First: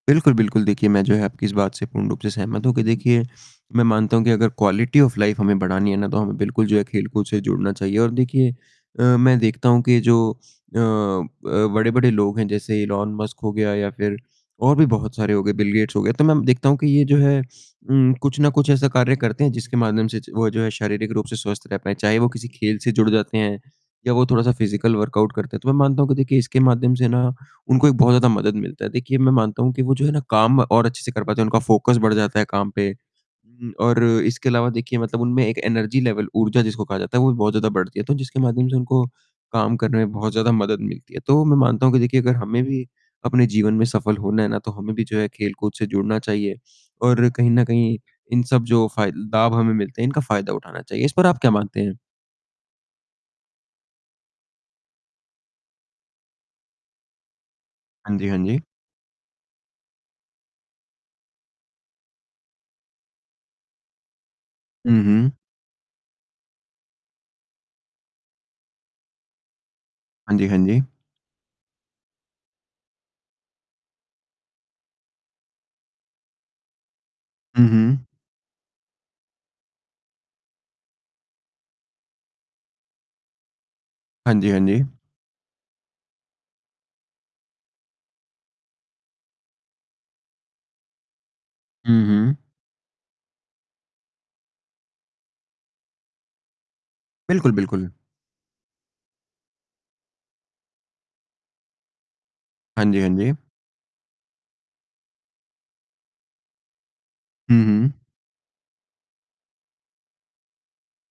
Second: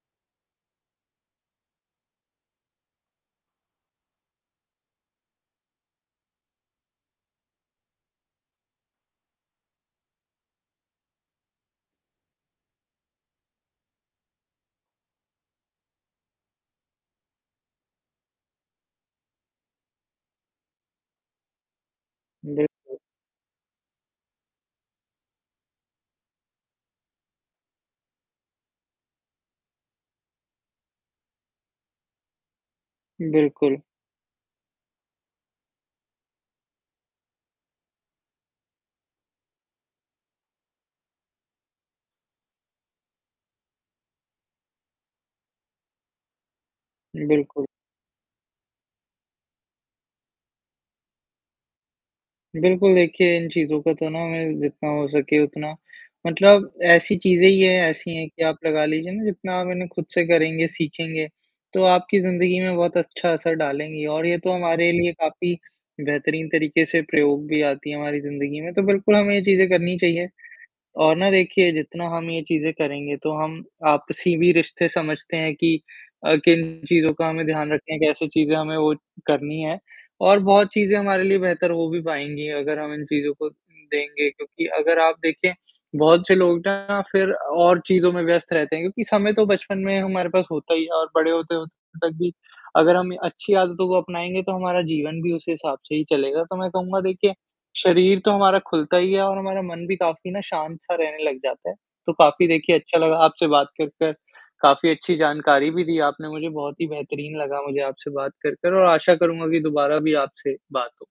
बिल्कुल, बिल्कुल देखिए मैं जो है आपकी इस बात से पूर्ण रूप से सहमत हूँ कि देखिए, मैं मानता हूँ कि अगर क्वालिटी ऑफ़ लाइफ हमें बढ़ानी है ना तो हमें बिल्कुल जो है खेलकूद से जुड़ना चाहिए और देखिए अ, मैं देखता हूँ कि जो अ अ, बड़े-बड़े लोग हैं, जैसे इलोन मस्क हो गया या फिर और भी बहुत सारे हो गए, बिल गेट्स हो गए, तो मैं देखता हूँ कि ये जो है उम, कुछ ना कुछ ऐसा कार्य करते हैं जिसके माध्यम से च वो जो है शारीरिक रूप से स्वस्थ रह पाएँ, चाहे वो किसी खेल से बिल्कुल। जुड़ जाते हैं, या वो थोड़ा-सा फिजिकल वर्कआउट करते हैं, तो मैं मानता हूँ, देखिए इसके माध्यम से ना, उनको एक बहुत ज़्यादा मदद मिलता है। देखिए मैं मानता हूँ कि वो जो है ना काम और अच्छे से कर पाते हैं, उनका फोकस बढ़ जाता है काम पे उम, बिल्कुल। और इसके अलावा देखिए मतलब उनमें एक एनर्जी लेवल ऊर्जा जिसको कहा जाता है वो भी बहुत ज़्यादा बढ़ती है, तो जिसके माध्यम से उनको काम करने में बहुत ज़्यादा मदद मिलती है। तो मैं मानता हूँ कि देखिए अगर हमें भी अपने जीवन में सफल होना है ना, तो हमें भी जो है खेल-कूद से जुड़ना चाहिए और कहीं न बिल्कुल। कहीं इन सब जो फाय लाभ हमें मिलते हैं, इनका फायदा उठाना चाहिए। इस पर आप क्या मानते हैं? बिल्कुल, देखिए इन चीज़ों का तो ना मैं जितना हो सके उतना मतलब ऐसी चीज़ें ही है, ऐसी हाँ है जी, हाँ कि आप जी। लगा लीजिए ना जितना आप इन्हें खुद से करेंगे, सीखेंगे, तो आपकी जिंदगी में बहुत अच्छा असर डालेंगे और ये तो हमारे हुँ, लिए हुँ। काफ़ी बेहतरीन तरीके से प्रयोग भी आती है, हमारी ज़िंदगी में तो बिल्कुल हमें ये चीज़ें करनी चाहिए। हाँ जी, हाँ जी। और ना देखिए जितना हम ये चीज़ें करेंगे तो हम आपसी भी रिश्ते समझते हैं कि अ, किन चीज़ों का हमें हुँ, ध्यान रखना है, हुँ। कैसे चीज़े हमें वो करनी है और बहुत चीज़ें हमारे लिए बेहतर हो भी पाएँगी अगर हम इन चीज़ों को देंगे हाँ जी, हाँ क्योंकि जी। अगर आप देखें, बहुत से लोग ना फिर और चीज़ों में व्यस्त रहते हैं, क्योंकि समय तो बचपन में हमारे पास होता ही है और बड़े होते-होते हुँ, तक भी हुँ। अगर हम अच्छी आदतों को अपनाएँगे तो हमारा जीवन भी उसी हिसाब से ही चलेगा, तो मैं कहूँगा देखिए, बिल्कुल, बिल्कुल। शरीर तो हमारा खुलता ही है और हमारा मन भी काफ़ी ना शांत-सा रहने लग जाता है। तो काफ़ी देखिए हाँ अच्छा जी, हाँ लगा जी। आपसे बात कर, कर, काफ़ी अच्छी जानकारी भी दी आपने मुझे, बहुत ही बेहतरीन लगा हुँ, मुझे हुँ। आपसे बात कर, कर और आशा करूँगा की दोबारा भी आपसे बात हो।